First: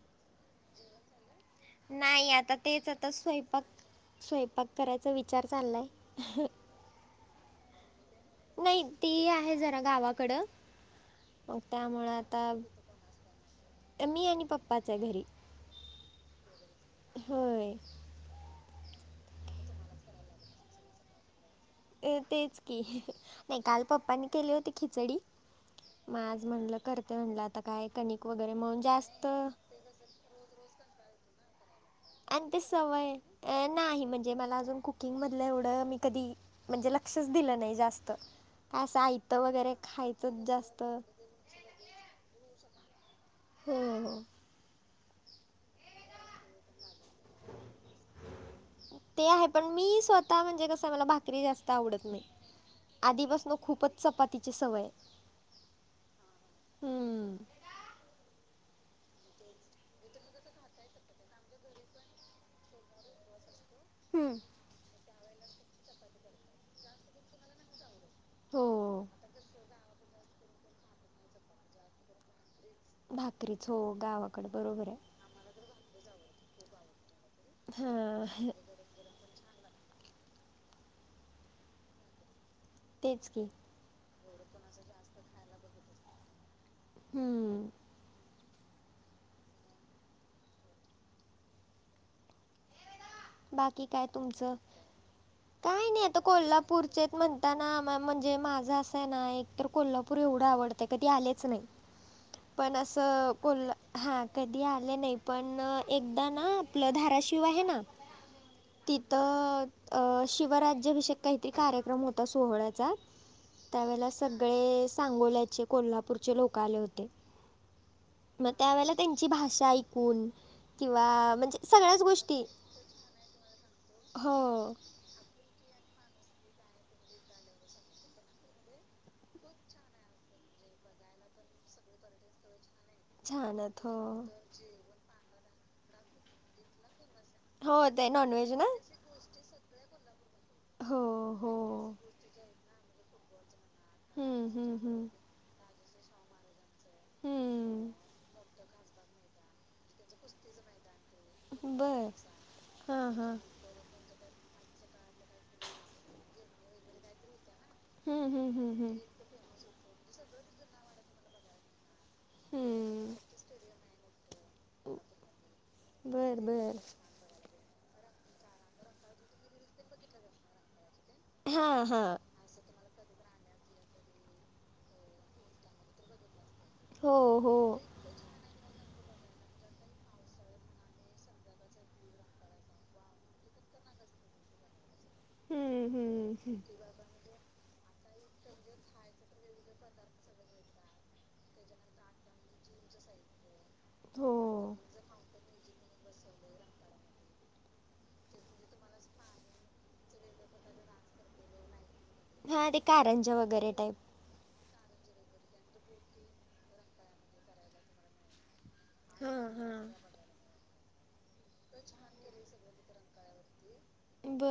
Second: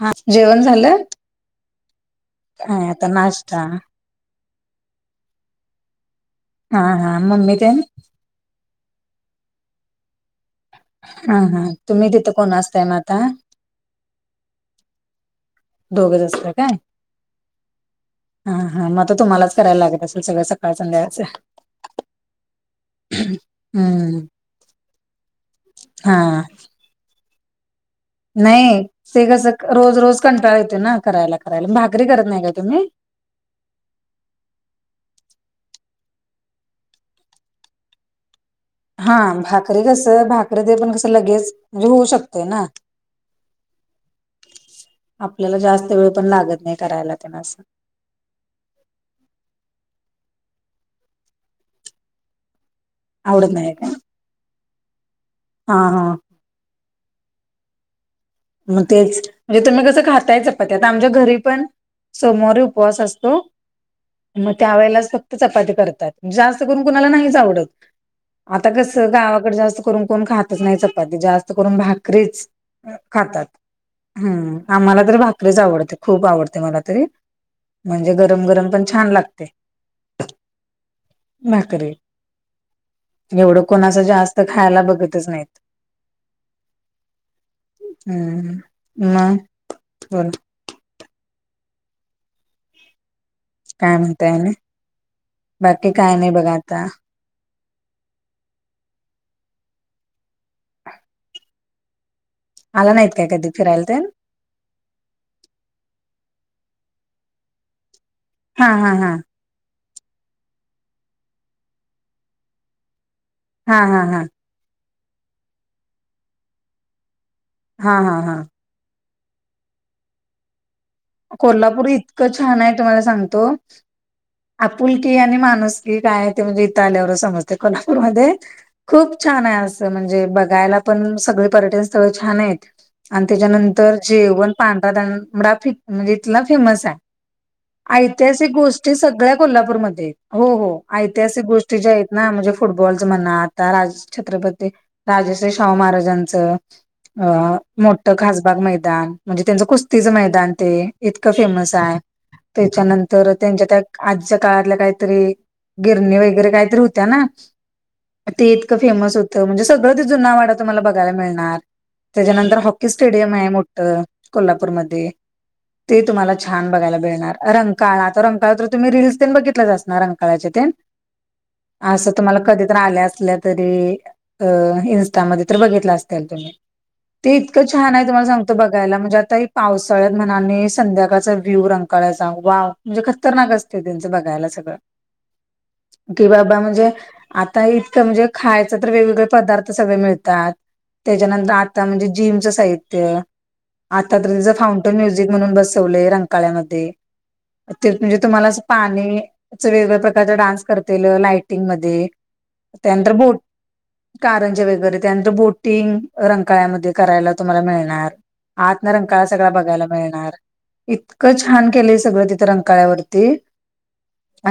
हा जेवण झालं नाही आता काय तेच आता आताच नाश्ता स्वयंपाक- स्वयंपाक करायचा विचार चाललाय. हा हा मम्मी तेन नाही ती आहे जरा गावाकडं. हा मग हा तुम्ही त्यामुळं तिथं आता कोण असताय मग आता मी आणि पप्पाच्या घरी. दोघंच असता काय? होय. हा हा मग तर तुम्हालाच करायला लागत असेल, सगळं सकाळ संध्याकाळच. अ तेच की नाही काल हम्म पप्पांनी केले होते खिचडी. हा मग आज म्हणल करते म्हणल आता काय कणी- नाही ते कसं रोज रोज कंटाळा येत ना करायला करायला भाग- आणि ते सवय नाही म्हणजे मला अजून कुकिंग मधलं एवढं मी कधी- म्हणजे लक्षच दिलं नाही जास्त. काय असं हा आयतं वगैरे भाकरी कसं खायचं भाकरी ते जास्त पण कसं लगेच म्हणजे होऊ शकतंय ना. हो हो आपल्याला जास्त वेळ पण लागत नाही करायला तेन असं- ते आहे, पण मी स्वतः म्हणजे कस मला भाकरी जास्त आवडत नाही. आवडत आधीपासन नाही काय खूपच चपातीची सवय- हा हा हम्म. मग तेच म्हणजे तुम्ही कसं खाताय चपात्या ते, आता आमच्या घरी पण- सोमवारी उपवास असतो हम्म. म- त्या वेळेलाच फक्त चपाती करतात. म्हणजे जास्त करून कुणाला नाहीच आवडत. आता हो कसं गावाकडे जास्त करून कोण खातच नाही चपाती जास्त करून भाकरीच. खातात. भाकरीच हो गावाकडे हम्म बरोबर आम्हाला आहे. तर भाकरी- भाकरीच आवडते. खूप आवडते मला तरी हा म्हणजे गरम गरम पण छान लागते. भाकरी तेच की एवढं- कोण असं जास्त खायला बघतच नाही. हम्म हम्म हम् नाही. बाकी काय म्हणताय आणि तुमचं, काय बाकी नाही आता बघा आता कोल्हापूरचे म्हण- म्हणजे माझं असं आहे ना, एक तर कोल्हापूर एवढं आवडतंय कधी आलेच नाही. पण आला नाहीत काय असं कधी फिरायला ते कोल्हा हा कधी आले नाही. पण एकदा ना आपलं धाराशिव आहे ना- हा हा हा तिथं शिवराज्याभिषयक काहीतरी कार्यक्रम होता सोहळ्याचा हा हा त्यावेळेला हा संध्या. सगळे सांगोल्याचे कोल्हापूरचे लोक आले होते. हा हा हा मग त्यावेळेला त्यांची भाषा ऐकून- किंवा म्हणजे कोल्हापूर सगळ्याच इतकं गोष्टी छान आहे तुम्हाला सांगतो. हो आपुल- की आणि माणूसकी काय आहे ते म्हणजे इथं आल्यावर समजते कोल्हापूरमध्ये. खूप छान आहे असं, म्हणजे बघायला पण सगळे पर्यटन स्थळ छान आहेत‌. आणि छान आहेत हो त्याच्यानंतर जेवण पांढरा तांबडा म्हणजे इथला फेमस आहे. हो ते ऐतिहासिक नॉनव्हेज ना गोष्टी सगळ्या कोल्हापूरमध्ये हो हो ऐतिहासिक गोष्टी ज्या- ना म्हणजे फुटबॉलचं म्हणा आता हम्म, छत्रपती हम्म, हम्म, राजश्री शाहू महाराजांच. अ हम्म. मोठं खासबाग मैदान म्हणजे त्यांच कुस्तीच ते इतकं फेमस आहे. बर हां त्याच्यानंतर हां त्यांच्या त्या आजच्या काळातल्या काहीतरी गिरणी वगैरे काहीतरी होत्या ना? हम्म, हम्म, ते हम्म, इतकं हम्म. फेमस होतं म्हणजे सगळं ते जुना वाडा तुम्हाला बघायला मिळणार. त्याच्यानंतर हॉकी हम्म. स्टेडियम आहे मोठं कोल्हापूरमध्ये. ते तुम्हाला बर छान बर बघायला मिळणार, रंकाळ आता रंकाळ तर तुम्ही रील्स तेन बघित -लच असणार रंकाळाच्या तेन हां असं हां तुम्हाला कधी तरी आल्या असल्या तरी इंस्टामधी तर बघितलं असत्यालं तुम्ही, हो ते हो इतकं छान आहे तुमला सांगतो बघायला म्हणे आता ह पावसाळ मनाने संध्याकाळचा व्ह्यू रंगकाळायचा वाव म्हणजे खतरनाक असते त्यांचं बघायला सगळं. हम्म, कि हम्म, बाबा हम्म. म्हणजे आता इतकं म्हणजे खायचं तर वेगवेगळे पदार्थ सगळे मिळतात. त्याच्यानंतर आता म्हणजे जिमचं साहित्य आता तरच हो फाउं ते म्युझिक म्हणून बसवलेय रंगकाळ्यामध्ये. ते म्हणजे तुम्हाला असं पाणी च वेगवेगळ्या प्रकारचा डान्स करतील लाइटिंगमध्ये. हा ते कारंजा वगैरे टाईप. कारंजा वगैरे त्यानंतर बोटिंग रंकाळ्यामध्ये करायला तुम्हाला मिळणार. आतन सगळा हा रंकाळा हा. बघायला मिळणार. इतकं छान केलंय सगळं तिथं रंकाळ्यावरती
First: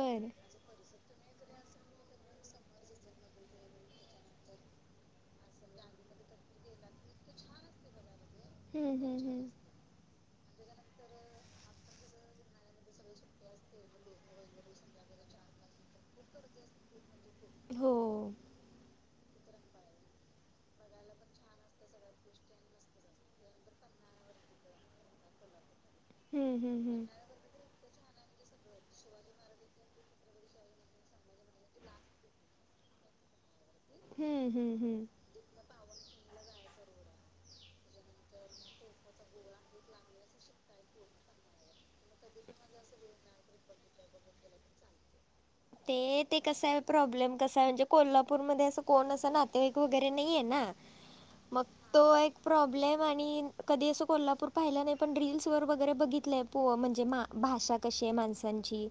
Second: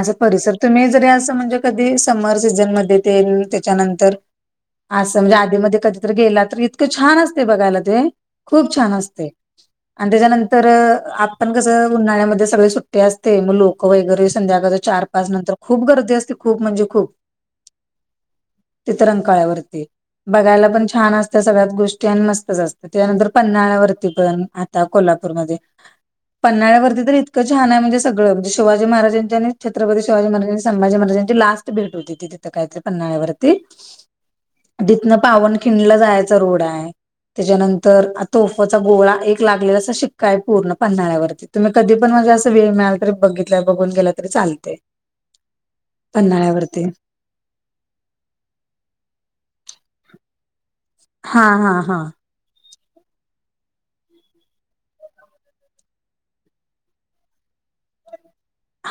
असं परिसर तुम्ही जरी असं म्हणजे कधी समर सीझनमध्ये तेन त्याच्यानंतर असं म्हणजे आधीमध्ये कधीतरी गेला तर इतकं छान असतय बघायला ते खूप छान हम्म हम्म असतय हम्म आणि त्याच्यानंतर आपण कसं उन्हाळ्यामध्ये सगळे सुट्टी असते मग लोक वगैरे संध्याकाळी चार, पाच नंतर खूप गर्दी असते खूप म्हणजे खूप. हो तिथं रंकाळ्यावरती. बघायला पण छान असतं सगळ्याच गोष्टी आणि मस्तच असत त्यानंतर पन्हाळ्यावरती पण त्या कोल्हापूरमध्ये हम्म हम्म हम्म. पन्हाळ्यावरती तर इत क छान आहे म्हणजे सगळं शिवाजी महाराजांची आणि छत्रपती शिवाजी महाराजांची संभाजी महाराजांची लास्ट भेट होती तिथे. काहीतरी पन्हाळ्यावरती हम्म हम्म हम्म. जिथंन पावनखिंडला जायचा रोड आहे. त्याच्यानंतर तोफचा गोळा एक लागलेला अस शिक्का आहे पूर्ण पन्हाळ्यावरती. तुम्ही कधी पण म्हणजे असं वेळ मिळाला तर बघितला बघून गेला तरी चालते. ते ते कसं आहे पन्हाळ्यावरती प्रॉब्लेम कसा आहे म्हणजे कोल्हापूरमध्ये असं कोण असं नातेवाईक वगैरे नाहीये ना हा मग हा हा तो एक प्रॉब्लेम आणि कधी असं कोल्हापूर पाहिलं नाही पण रील्सवर वगैरे बघितलंय. हो म्हणजे मा भाषा कशी आहे माणसांची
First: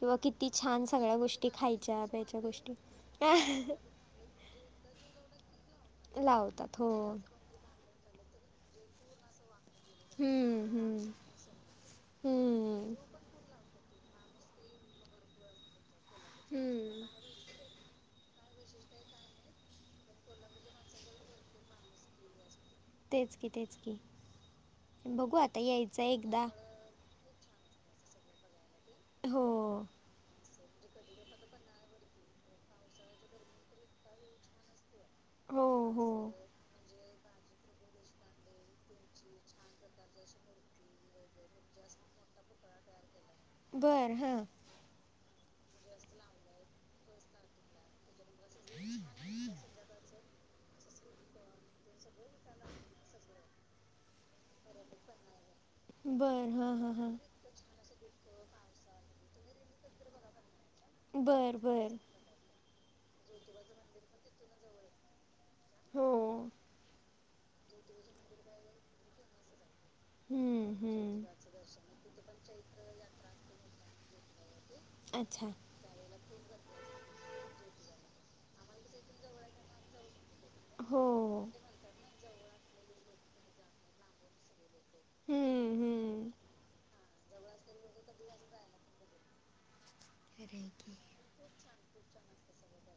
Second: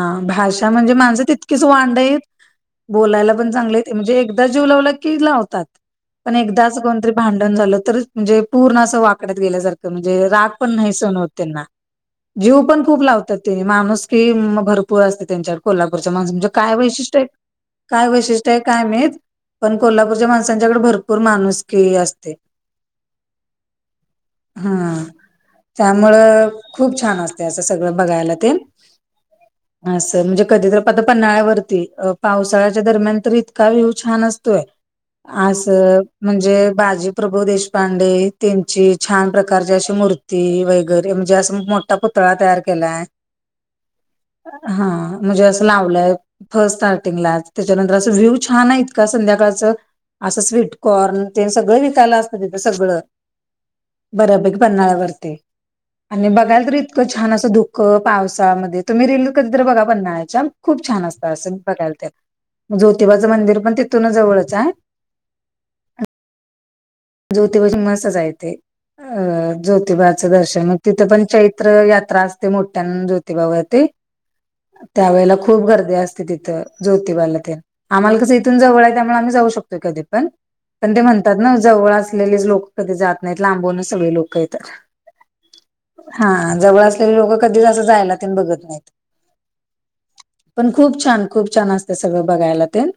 किंवा किती छान सगळ्या माणस गोष्टी तितकीच वांड खायच्या आहेत प्यायच्या गोष्टी. बोलायला पण चांगले आहेत म्हणजे एकदा जीव लावला की लावतात. पण एकदा लावतात असं हो कोणीतरी भांडण झालं तरी म्हणजे पूर्ण असं वाकड्यात गेल्या सारखं. म्हणजे राग हम्म पण नाही हम्म सहन होत त्यांना जीव पण हम्म. खूप लावतात ते माणूस की भरपूर असते त्यांच्याकडे कोल्हापूरच्या माणसांकडे म्हणजे काय हम्म, वैशिष्ट्य काय वैशिष्ट्य ते काय माहीत पण कोल्हापूरच्या माणसांच्याकडे भरपूर माणूसकी असते. तेच की तेच की हा. बघू आता यायचं आहे एकदा. त्यामुळं खूप छान असत असं सगळं बघायला तेन. हो! असं म्हणजे कधीतरी पत पन्हाळ्यावरती पावसाळ्याच्या दरम्यान तर इतका व्ह्यू छान असतोय. हो असं हो म्हणजे बाजी प्रभू देशपांडे त्यांची छान प्रकारची अशी मूर्ती वगैरे म्हणजे असं म त्या पुतळा तयार केलाय. बर, हां. हा म्हणजे असं लावलाय, फर्स्ट स्टार्टिंगलाच त्याच्यानंतर असं व्हिव छान आहे इतका संध्याकाळचं, असं स्वीटकॉर्न तेन सगळं विकायला असत तिथं सगळं. बऱ्यापैकी पन्हाळ्यावरती, आणि बर बघायला हां तर हां इतकं हां छान असं धुकं पावस त्यामध्ये तुम्ही रिल कधीतरी बघा पन्हाळ्याच्या, खूप छान असतं असं बर बघायल बर ते. जोतिबाचं मंदिर पण तिथूनच जवळच हाय. हो, हो. जोतिबाचं मस्तच आहे ते, अ जो जोतिबाचं दर्शन, हम्म, म तिथं हम्म, पण चैत्र यात्रा असते मोठ्यानं जोतिबावरती. त्यावेेळेला अच्छा खूप गर्दी असते तिथं, जोतिबाला तेन. आम्हाला कसं इथून जवळ हाय त्यामुळे आम्ही जाऊ शकतोय कधी पण, ते हो म्हणतात ना जवळ असलेलेच लोक कधी जात नाहीत, लांबूनच सगळे लोक येतात. हम्म, हा हम्म. जवळ असलेले लोक कधीच असं जायला ते बघत नाहीत. खरंय पण की. खूप छान, खूप छान असतय सगळं बघायला तेन.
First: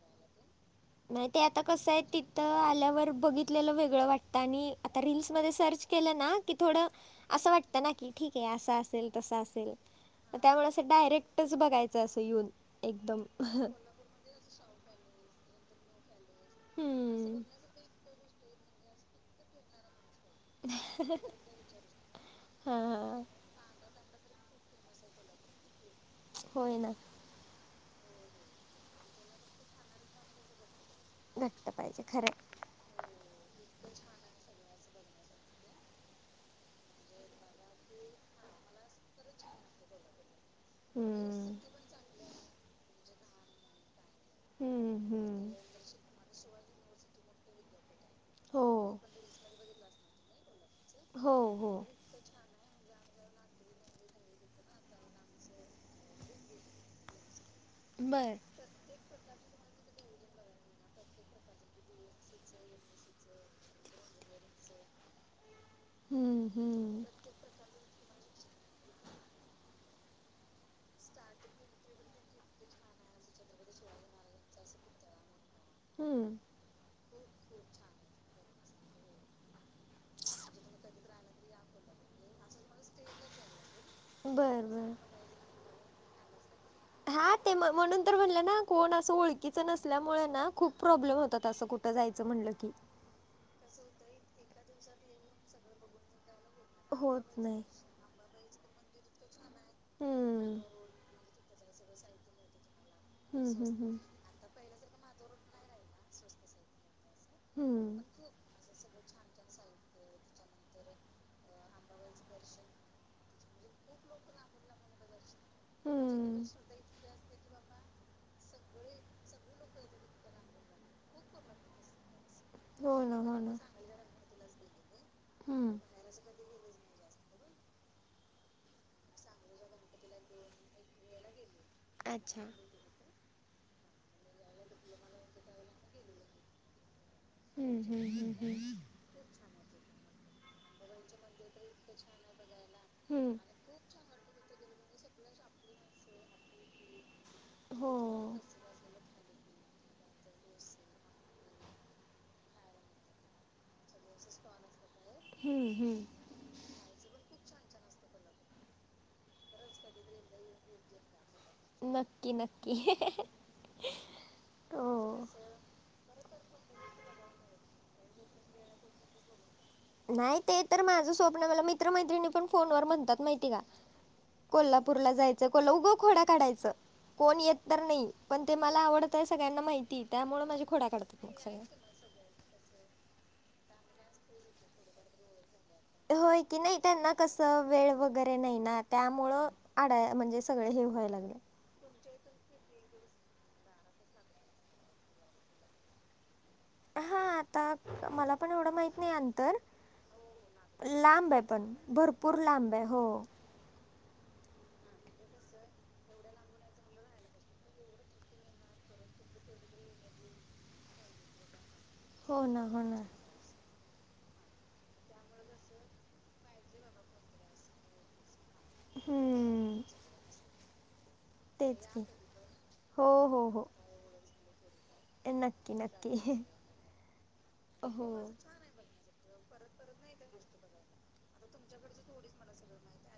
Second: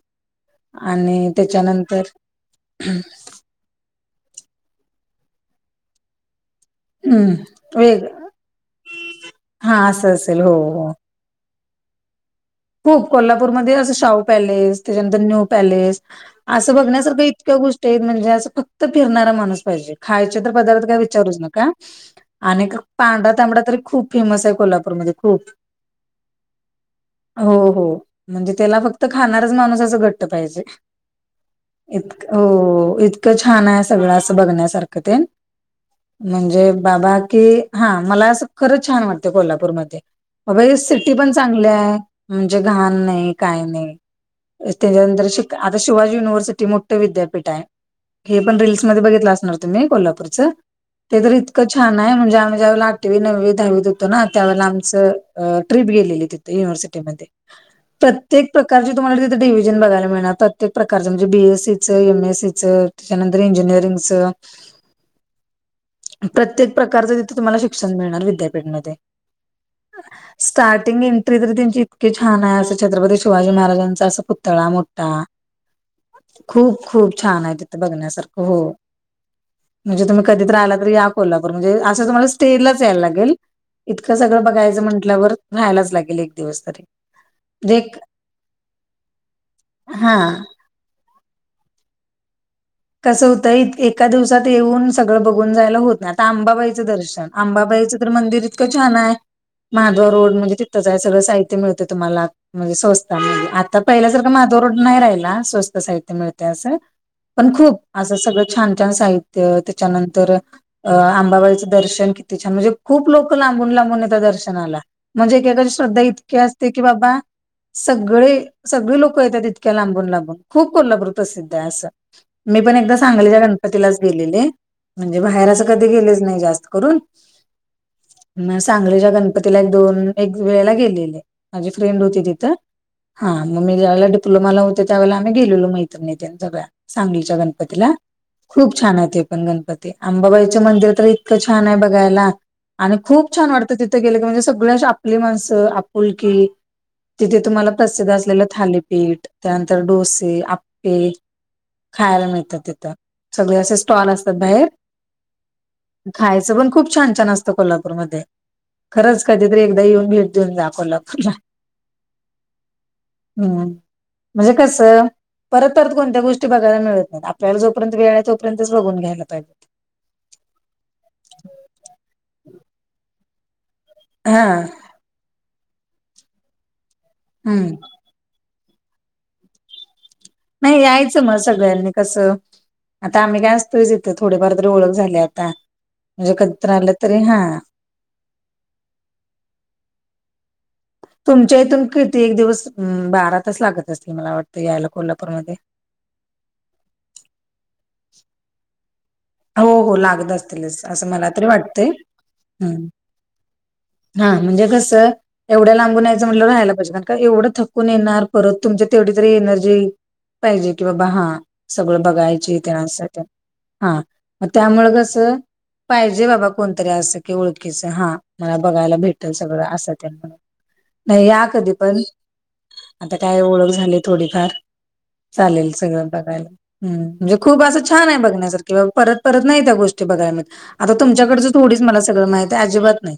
नाही ते आता कसं हाय तिथं आल्यावर बघित आपल्याला वेगळं वाटतं, आणि आता रील्सधे सर्च केलं ना. की थोडं असं हम्म वाटतं ना वेग की ठीकय, असं असेल तसं असेल हा असं असेल हो त्यामुळे अस हो डायरेक्ट तेच बघायचं असं येवून. खूप कोल्हापूरमधे अस शाहू पॅलेस, त्याच्यानंतर न्यू पॅलेस अस बघण्यासारख हम्म इतक्या गोष्टी आहेत म्हणजे अस कुठं फक्त फिरणारा माणूस पाहिजे, खायचे तर पदार्थ काय विचारूच नका. आणि हा इथ पांढरा तांबडा तरी खूप फेमस हाय कोल्हापूरमध्ये खूप. होय ना. हो, हो म्हणजे त्याला फक्त खाणारच माणूस असं घट्ट पाहिजे. घट्ट पाहिजे खरं इतकं ओ-इत इतक छाना हाय सगळं असं बघण्यासारखं तेन, म्हणजे बाबा की हा मला अस खरंच छान वाटत कोल्हापूरमध्ये, अब सिटी पण हम्म चांगली हाय. म्हणजे घाण नाही, काय नाही हम्म त्याच्यानंतर हम्म शिक आता शिवाजी युनिवर्सिटी मोठं विद्यापीठ हाय. हे पण हो रील्समध्ये बघितलं असणार तुम्ही, कोल्हापूरच ते तर हो इतकं हो छान नाही म्हणजे आम्ही ज्यावेळेला आठवी, नववी, दहावीत होतो ना, त्या वेळेला आमच अ, ट्रिप गेलेली तिथ युिव्हर्सिटी. ते म ते, बर प्रत्येक प्रकारचे तुम्हाला तिेथ डिव्हजन बघायला मिळणार, प्रत्येक प्रकारच म्हणजे बीएसीचं, एमएसीचं. त्याच्यानंतर इंजिनिअरिंगच. हम्म प्रत्येक हम्म प्रकारचं तिथं तुम्हाला शिक्षण मिळणार विद्यापीठमध्ये. स्टार्टिंग एंट्री तर त्येची इतकी छान हाय असं छत्रपती शिवाजी महाराजांचा असं पुतळा मोठा. हम्म खूप, खूप छान हाय, तिथं बघण्यासारखं हो. म्हणजे तुम्ही कधी तर आला तर या कोल्हापूर, म्हणजे असं तुम्हाला स्टे लाच यायला लागेल. इतकं सगळं बर बघायचं बर म्हटल्यावर, राहायलाच लागेल एक दिवस तरी. हा ते म म्हणजे म्हणून तर म्हणलं ना, कोण असं ओळखीच हा नसल्यामुळ ना खूप प्रॉब्लेम होतात असं कुठं जायचं म्हणलं की. कसं होतंय एका दिवसात येऊन सगळं बघून जायला होत नाही, आता आंबाबाई दर्शन. होत नाही अंबाबाई च तर मंदिर इतकं छानाय. माधव रोड म्हणजे हम्म तिथंचाय सगळं साहित्य मिळतं तुम्हाला. म्हणजे स्वस्त म्हणजे, हम्म आता हम्म पहिल्यासारख माधव रोड नाही राहिला. स्वस्त साहित्य मिळतय असं. पण खूप हम्म असं सगळं छान छान साहित्य. त्याच्यानंतर अ आंबाबाईचं दर्शन किती छान, म्हणजे खूप लोक लांबून लांबून येता दर्शनाला. म्हणजे एकेकाची श्रद्धा इतकी हम्म असते की बाबा सगळे सगळे लोक येतात. इतक्या लांबून लांबून. खूप कोल्हापूर प्रसिद्धय असं. मी पण एकदा हो ना हो सांगलीच्या ना गणपतीलाच गेलेली. म्हणजे बाहेर असं हम्म कधी गेलेच नाही जास्त करून. म सांगलीच्या गणपतीला एक दोन एक वेळेला गेलेली. माझी फ्रेंड होती अच्छा तिथं. हां, मग मी ज्यावेळेला डीप्लोमाला होते त्यावेळेला आम्ही गेलेलो. मैत्रिणी त्यान सगळ्या. सांगलीच्या हम्म गणपतीला. हम्म हम्म हम्म खूप छानाय ते पण गणपती. आंबाबाईचं मंदिर तर इतकं छानाय बघायला. आणि खूप छान हम्म वाटतं तिथे गेले की, म्हणजे सगळी अशी आपली माणसं. आपुलकी तिथे तुम्हाला हो प्रसिद्ध असलेलं थालीपीठ, त्यानंतर डोसे, आप्पे खायाला मिळतात तिथं. सगळे असे स्टॉल असतात बाहेर. हम्म हम्म. खायचं पण खूप छान छान असतं कोल्हापूरमध्ये. खरंच कधीतरी एकदा येऊन, भेट देऊन जा कोल्हापूरला. नक्की नक्की. हम्म, म्हणजे कस हो परत परत कोणत्या गोष् टी बघायला मिळत नाहीत. आपल्याला जोपर्यत वेळय, तोपर्यच बघून घ्यायला पाहिजे. नाही ते तर माझं स्वप्न, मला मित्र मैत्रिणी पण फोनवर म्हणतात माहिती का? हा कोल्हा पुूरला जायचं, कोला उघं खोडा काढायचं, कोण येत हम्म तर नाही. पण ते मला आवडतय सगळ्यांना माहितीय, त्यामुळे माझ्या नाही खोड्या यायचं काढतात मग सगळ्या. सगळ्यांनी कसं,, आता आम्ही काय असतोयच इथं, थोडेफार तरी ओळख झाल्याय आता. म्हणजे होय कधी की, तर नाही आलं त्यांना तरी हा कसं, वेळ वग गरे नाही ना. त्यामुळं अडाय म्हणजे सगळे हे व्हाय तुमच्या इथून किती एक दिवस, बारा तास लागत असतील मला वाटतें, यायला कोल्हापूरमध्ये. हा आता मला पण एवढं माहीत नाही अं तर, हो हो लागत असतीलच असं मला लांबे तरी पण, वाटतंय भरपूर लांबे. हम्म. हो. हा, म्हणजे कसं एवढ्या लांबून या्यायचं म्हटलंत राहायला पाहिजे. कारण का एवढं थकून येणार, परत तुमच्या तेवढी तरी एनर्जी पाहिजे कि बाबा हा, सगळं हो बघायची ना हो ना त्यानसाठी, हा. मग त्यामुळ कसं, पाहिजे बाबा कोणतरी असं की, ओळखीचं. हां. मला बघायला भेटल सगळं, हम्म असं म्हणून. नाही या कधी तेच पण. की हो आता काय हो हो ओळख झालीय थोडीफार. चालेल नक्की सगळं नक्की बघायला. हम्म म्हणजे खूप असं हो छाने बघण्यासारखी. ब परत परत नाही त्या गोष्टी बघाय मीळत. आता तुमच्या कडचं थोडीच मला सगळं माहिते. अजिबात नाही.